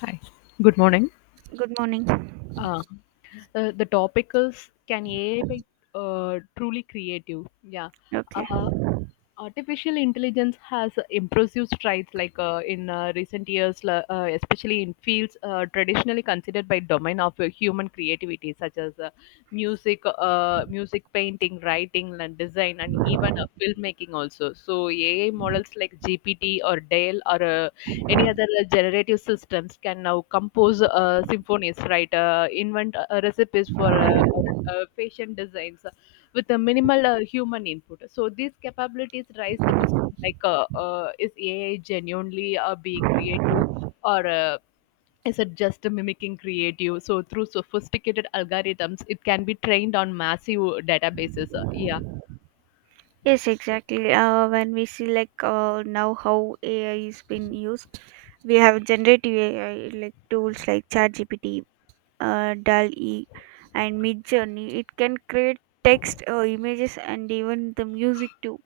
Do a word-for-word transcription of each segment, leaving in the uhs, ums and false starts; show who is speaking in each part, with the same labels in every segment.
Speaker 1: Hi. Good morning.
Speaker 2: Good morning.
Speaker 1: Uh, the the topic is, can A I be uh, truly creative? Yeah.
Speaker 2: Okay.
Speaker 1: Uh, Artificial intelligence has impressive strides like uh, in uh, recent years la- uh, especially in fields uh, traditionally considered by domain of uh, human creativity such as uh, music uh, music, painting, writing and design, and even uh, filmmaking also. So AI models like GPT or dale or uh, any other uh, generative systems can now compose uh, symphonies, right, uh, invent uh, recipes for uh, or, uh, fashion designs with a minimal uh, human input. So these capabilities raise the question, like, uh, uh, is A I genuinely uh, being creative or uh, is it just mimicking creative? So through sophisticated algorithms, it can be trained on massive databases. Uh, yeah.
Speaker 2: Yes, exactly. Uh, when we see like uh, now how A I is being used, we have generative A I like tools like ChatGPT, uh, Dall e and MidJourney. It can create text, uh, images, and even the music too.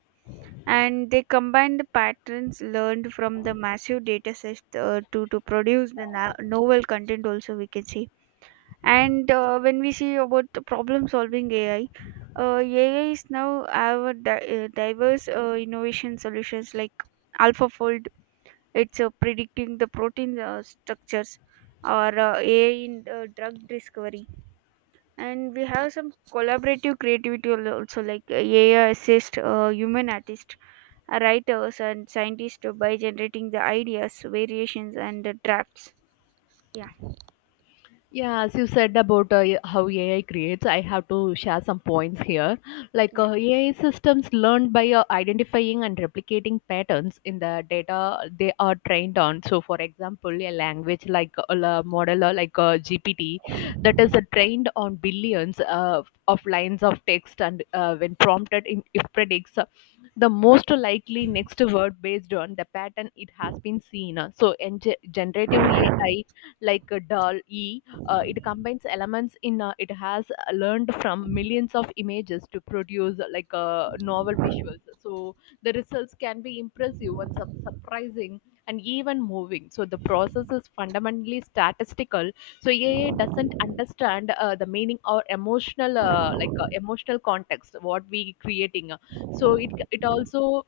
Speaker 2: And they combine the patterns learned from the massive data sets uh, to to produce the na- novel content. Also, we can see. And uh, when we see about the problem solving A I, uh, A I is now have a di- uh, diverse uh, innovation solutions like AlphaFold. It's uh, predicting the protein uh, structures or uh, A I in uh, drug discovery. And we have some collaborative creativity al- also like uh, A I assist uh, human artists, uh, writers and scientists by generating the ideas, variations and the drafts. Yeah.
Speaker 1: Yeah, as you said about uh, how A I creates, I have to share some points here. Like
Speaker 2: Yeah.
Speaker 1: uh, A I systems learn by uh, identifying and replicating patterns in the data they are trained on. So, for example, a language like a la- model uh, like uh, G P T that is uh, trained on billions uh, of lines of text, and uh, when prompted, in, it predicts uh, the most likely next word based on the pattern it has been seen. So, in ge- generative A I like uh, D a doll e, uh, it combines elements in uh, it has uh, learned from millions of images to produce uh, like uh, novel visuals. So the results can be impressive and sup- surprising and even moving. So the process is fundamentally statistical. So A I doesn't understand uh, the meaning or emotional uh, like uh, emotional context what we creating. So it it also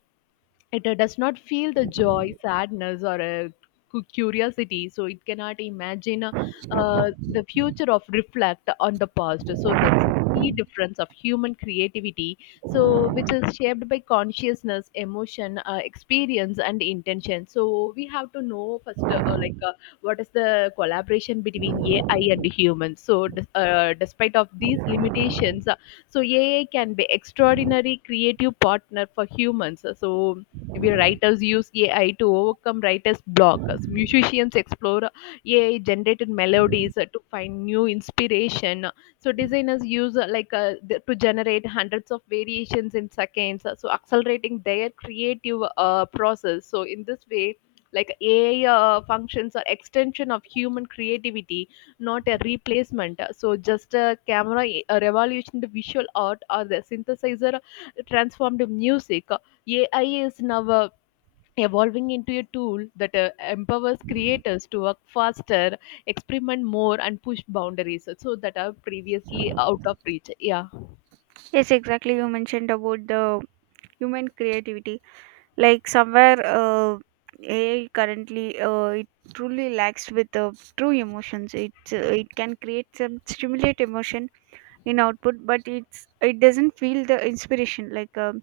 Speaker 1: it uh, does not feel the joy, sadness, or a cu- curiosity, so it cannot imagine uh, uh, the future of reflect on the past. So that's the key difference of human creativity, so which is shaped by consciousness, emotion, uh, experience and intention. So we have to know first uh, uh, like uh, what is the collaboration between AI and humans. So des- uh, despite of these limitations, uh, so A I can be extraordinary creative partner for humans. So maybe writers use A I to overcome writer's block. So musicians explore A I generated melodies uh, to find new inspiration. So designers use uh, like uh, th- to generate hundreds of variations in seconds. uh, So accelerating their creative uh, process. So in this way, like A I uh, functions are extension of human creativity, not a replacement. So just a camera uh, revolutioned visual art or the synthesizer transformed music. A I is now uh, evolving into a tool that uh, empowers creators to work faster, experiment more, and push boundaries uh, so that are previously out of reach. Yeah,
Speaker 2: Yes, exactly. You mentioned about the human creativity like somewhere uh, AI currently uh, it truly lacks with uh, true emotions it uh, it can create some stimulate emotion in output but it's it doesn't feel the inspiration like um,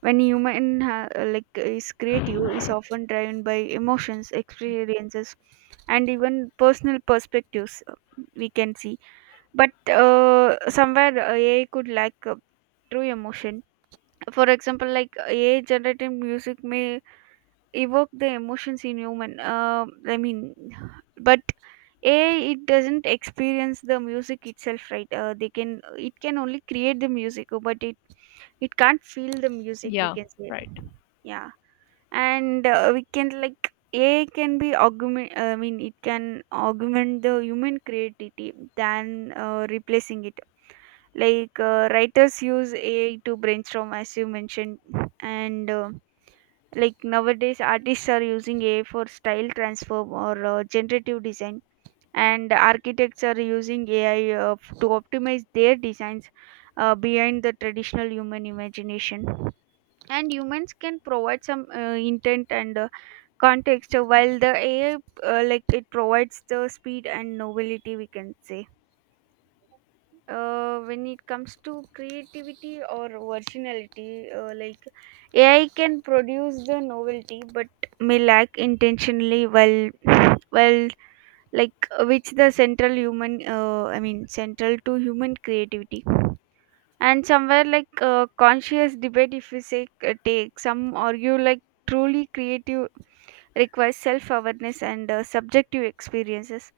Speaker 2: when human ha- like is creative is often driven by emotions experiences and even personal perspectives, uh, we can see. But uh, somewhere uh, AI could lack uh, true emotion. For example, like A I generated music may evoke the emotions in human. Um I mean, but A I it doesn't experience the music itself, right? Uh, they can it can only create the music, but it it can't feel the music. We
Speaker 1: yeah,
Speaker 2: can say,
Speaker 1: right.
Speaker 2: yeah, and uh, we can like A I can be augment. I mean, it can augment the human creativity than uh, replacing it. Like uh, writers use A I to brainstorm, as you mentioned, and uh, like nowadays, artists are using A I for style transform or uh, generative design, and architects are using A I uh, f- to optimize their designs uh, behind the traditional human imagination. And humans can provide some uh, intent and uh, context, uh, while the A I, uh, like it provides the speed and novelty, we can say. Uh, when it comes to creativity or originality, uh, like A I can produce the novelty, but may lack intentionally while while like which the central human, uh, I mean central to human creativity. And somewhere like uh, conscious debate, if we say uh, take some argue like truly creative requires self awareness and uh, subjective experiences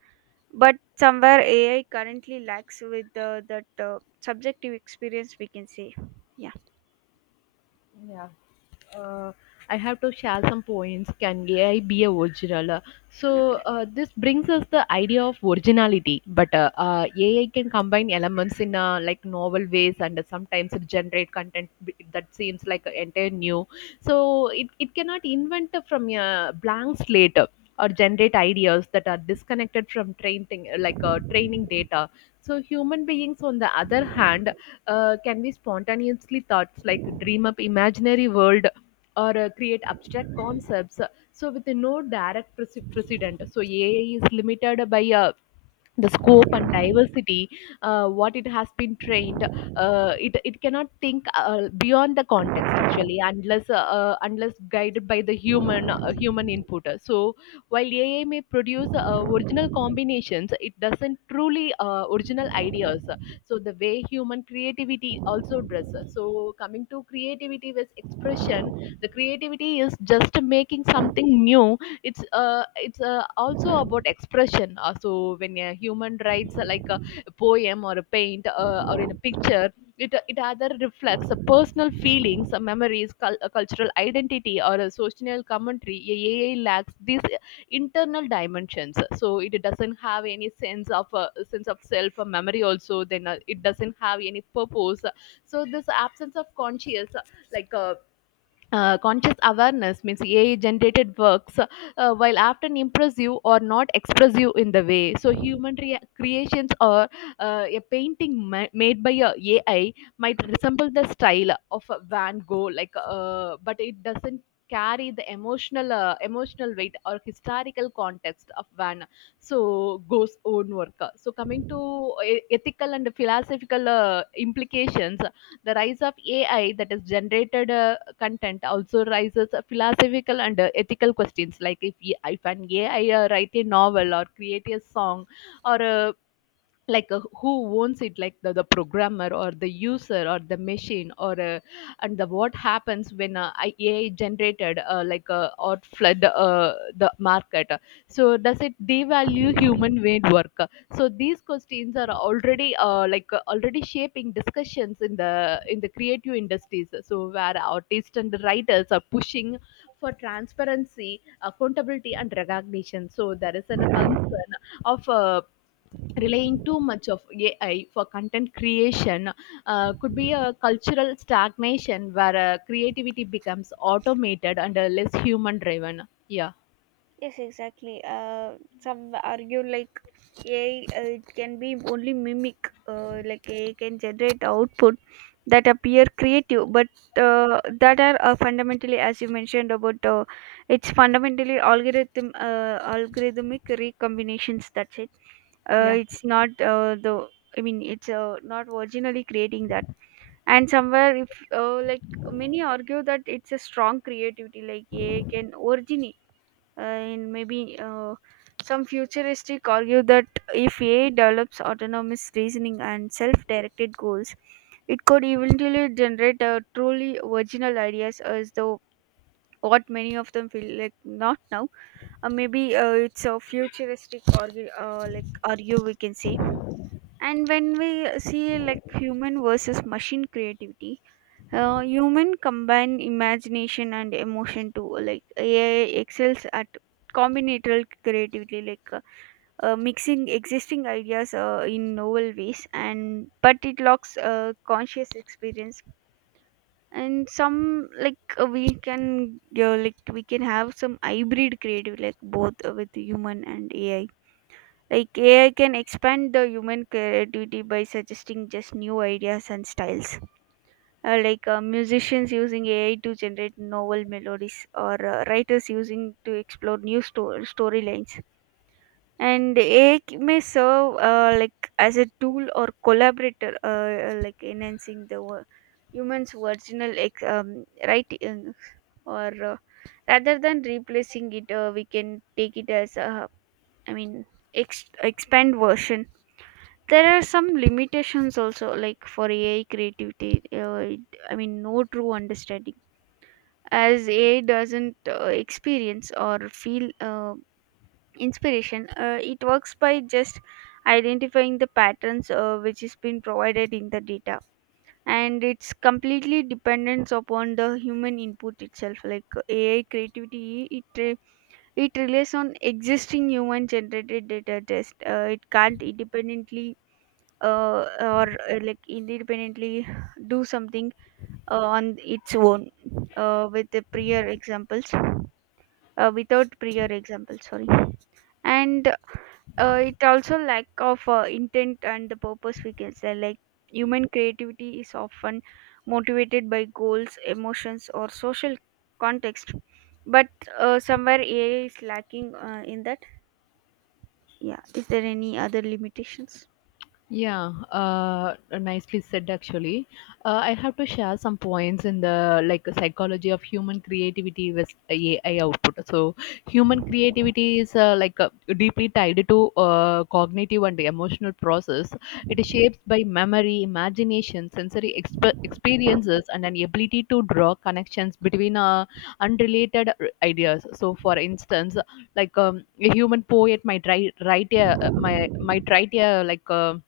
Speaker 2: but somewhere A I currently lacks with the, that uh, subjective experience, we can say. Yeah,
Speaker 1: Yeah, uh, I have to share some points. Can A I be a original? So
Speaker 2: okay.
Speaker 1: uh, this brings us the idea of originality. But uh, uh, A I can combine elements in uh, like novel ways, and sometimes it generate content b- that seems like entire new. So it, it cannot invent from a blank slate or generate ideas that are disconnected from training, like uh, training data. So human beings, on the other hand, uh, can be spontaneously thoughts, like dream up imaginary world or uh, create abstract concepts, uh, so with no direct prece- precedent. So A I is limited by uh, the scope and diversity uh, what it has been trained. Uh, it, it cannot think uh, beyond the context actually, unless uh, uh, unless guided by the human uh, human input. So while AI may produce uh, original combinations, it doesn't truly uh, original ideas, so the way human creativity also does. So coming to creativity with expression, the creativity is just making something new. It's uh, it's uh, also about expression. Uh, so when a human writes uh, like a poem or a paint uh, or in a picture, it, it either reflects a personal feelings, uh, memories, cul- a cultural identity, or a social commentary. A AI lacks these internal dimensions, so it doesn't have any sense of uh, sense of self or memory also. Then uh, it doesn't have any purpose. So this absence of conscious uh, like uh, uh, conscious awareness means A I generated works, uh, while often impressive or not expressive in the way. So human rea- creations or uh, a painting ma- made by a AI might resemble the style of a Van Gogh, like, uh, but it doesn't carry the emotional uh, emotional weight or historical context of Van so Gogh's own work. So coming to e- ethical and philosophical uh, implications, the rise of A I, that is generated uh, content, also raises philosophical and uh, ethical questions. Like, if if an A I uh, write a novel or create a song or uh, like uh, who owns it, like the, the programmer or the user or the machine? Or uh, and the what happens when uh, I- AI generated uh, like uh, or flood uh, the market? So does it devalue human made work? So these questions are already uh, like uh, already shaping discussions in the in the creative industries, so where artists and the writers are pushing for transparency, accountability and recognition. So there is an, a concern of uh, relying too much of A I for content creation uh, could be a cultural stagnation where uh, creativity becomes automated and uh, less human driven. Yeah,
Speaker 2: Yes, exactly. Uh, some argue like A I uh, it can be only mimic, uh, like A I can generate output that appear creative, but uh, that are uh, fundamentally, as you mentioned about, uh, it's fundamentally algorithm uh, algorithmic recombinations. That's it. Uh,
Speaker 1: yeah.
Speaker 2: it's not uh, the. I mean, it's uh, not originally creating that. And somewhere if uh, like many argue that it's a strong creativity like A I can originate uh, in maybe uh, some futuristic argue that if A I develops autonomous reasoning and self-directed goals. It could eventually generate uh, truly original ideas as though what many of them feel like not now. Uh, maybe uh, It's a futuristic argue uh, like argue, we can say. And when we see like human versus machine creativity, uh, human combine imagination and emotion too. Like A I excels at combinatorial creativity, like uh, uh, mixing existing ideas uh, in novel ways, and but it lacks uh, conscious experience. And some like uh, we can uh, like we can have some hybrid creative, like both uh, with human and A I. Like A I can expand the human creativity by suggesting just new ideas and styles, uh, like uh, musicians using A I to generate novel melodies or uh, writers using to explore new sto- storylines. And A I may serve uh, like as a tool or collaborator, uh, uh, like enhancing the wo- human's original ex- um, writing, or uh, rather than replacing it. Uh, we can take it as a, I mean, ex- expand version. There are some limitations also, like for A I creativity, uh, it- I mean, no true understanding as A I doesn't uh, experience or feel uh, inspiration. Uh, it works by just identifying the patterns uh, which has been provided in the data, and it's completely dependent upon the human input itself. like uh, AI creativity it re- it relies on existing human generated data. Just uh, It can't independently uh, or uh, like independently do something uh, on its own uh, with the prior examples uh, without prior example, sorry. And uh, it also lack of uh, intent and the purpose, we can say. Like human creativity is often motivated by goals, emotions or social context, but uh, somewhere AI is lacking uh, in that. Yeah, is there any other limitations?
Speaker 1: Yeah, uh, nicely said actually. Uh, I have to share some points in the like psychology of human creativity with A I output. So human creativity is uh, like uh, deeply tied to uh, cognitive and emotional process. It is shaped by memory, imagination, sensory exp- experiences, and an ability to draw connections between uh, unrelated r- ideas. So, for instance, like um, a human poet might write, write a, my might write a like. Um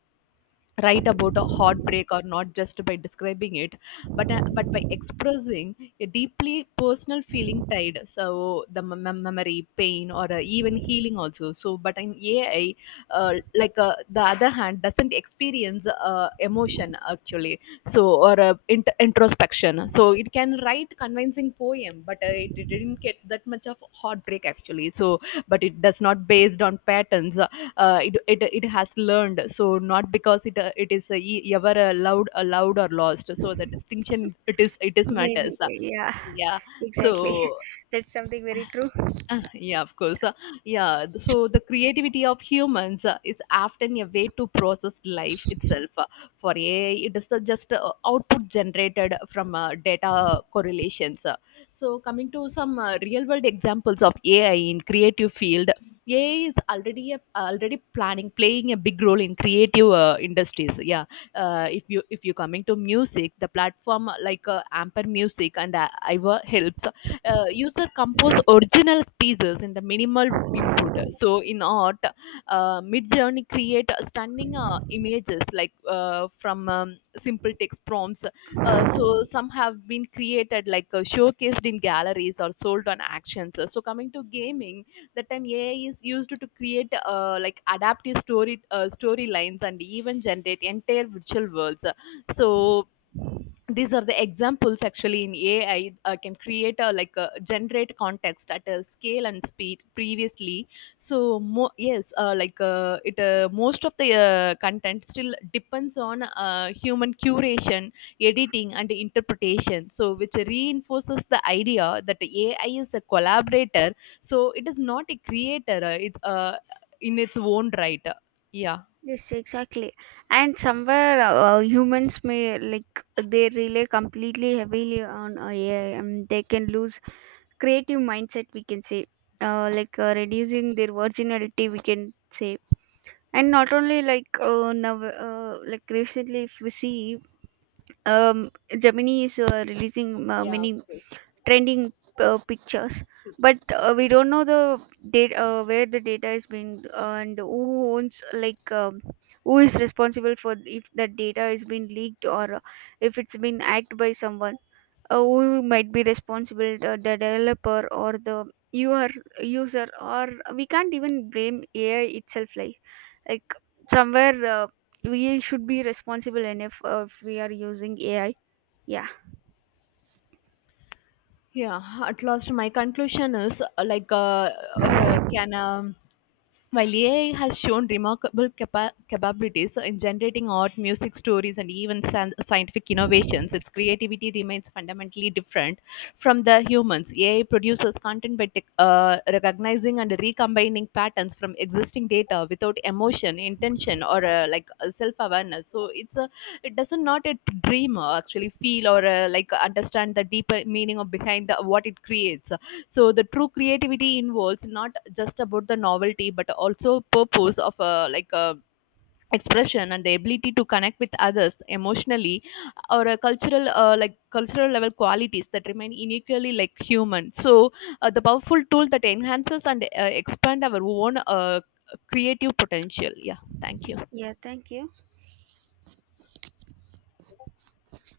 Speaker 1: write about a heartbreak or not just by describing it, but uh, but by expressing a deeply personal feeling tied so the mem- mem- memory pain or uh, even healing also. So but in AI, uh, like uh, the other hand doesn't experience uh, emotion actually. So or uh, int- introspection, so it can write convincing poem, but uh, it didn't get that much of heartbreak actually. So but it does not based on patterns uh, it, it it has learned, so not because it uh, it is uh, e- ever allowed allowed or lost. So the distinction it is it is
Speaker 2: Maybe.
Speaker 1: matters,
Speaker 2: Yeah.
Speaker 1: yeah.
Speaker 2: Exactly.
Speaker 1: So
Speaker 2: That's something very true.
Speaker 1: uh, yeah, of course. Uh, yeah, th- so the creativity of humans uh, is often a way to process life itself. Uh, for A I, it is uh, just uh, output generated from uh, data correlations. Uh, so coming to some uh, real world examples of A I in creative field, A I is already a, already planning playing a big role in creative uh, industries. Yeah, uh, if you if you coming to music, the platform uh, like uh, Amper Music and uh, Iva helps uh, user compose original pieces in the minimal input. So in art, uh, Midjourney create stunning uh, images like uh, from um, simple text prompts. Uh, so some have been created like uh, showcased in galleries or sold on actions. So coming to gaming, the time A I is used to create uh, like adaptive story uh, storylines and even generate entire virtual worlds. So these are the examples actually in AI uh, can create a like a generate context at a scale and speed previously. So mo- yes, uh, like uh, it uh, most of the uh, content still depends on uh, human curation, editing and interpretation, so which reinforces the idea that AI is a collaborator, so it is not a creator, uh, it, uh, in its own right. Yeah.
Speaker 2: Yes, exactly. And somewhere uh, humans may like they rely completely heavily on uh, A I and they can lose creative mindset, we can say. Uh, like uh, reducing their originality, we can say. And not only like uh, now uh, like recently if we see, um Gemini is uh, releasing uh,
Speaker 1: Yeah, of
Speaker 2: many
Speaker 1: course.
Speaker 2: trending uh, pictures, but uh, we don't know the data, uh, where the data is being, uh, and who owns, like um, who is responsible for if that data is being leaked or uh, if it's been hacked by someone. Uh, who might be responsible? The, the developer or the user user, or uh, we can't even blame AI itself. Like like somewhere uh, we should be responsible enough uh, if we are using AI. Yeah.
Speaker 1: Yeah, at last my conclusion is uh, like uh, uh, can um, while A I has shown remarkable capa- capabilities in generating art, music, stories, and even san- scientific innovations, its creativity remains fundamentally different from the humans. A I produces content by tech- uh, recognizing and recombining patterns from existing data without emotion, intention, or uh, like self awareness. So it's a it doesn't not a dream uh, actually feel or uh, like understand the deeper meaning of behind the, what it creates. So the true creativity involves not just about the novelty, but also purpose of uh, like uh, expression and the ability to connect with others emotionally, or a cultural uh, like cultural level qualities that remain uniquely like human. So uh, the powerful tool that enhances and uh, expand our own uh, creative potential. Yeah, thank you.
Speaker 2: Yeah, thank you.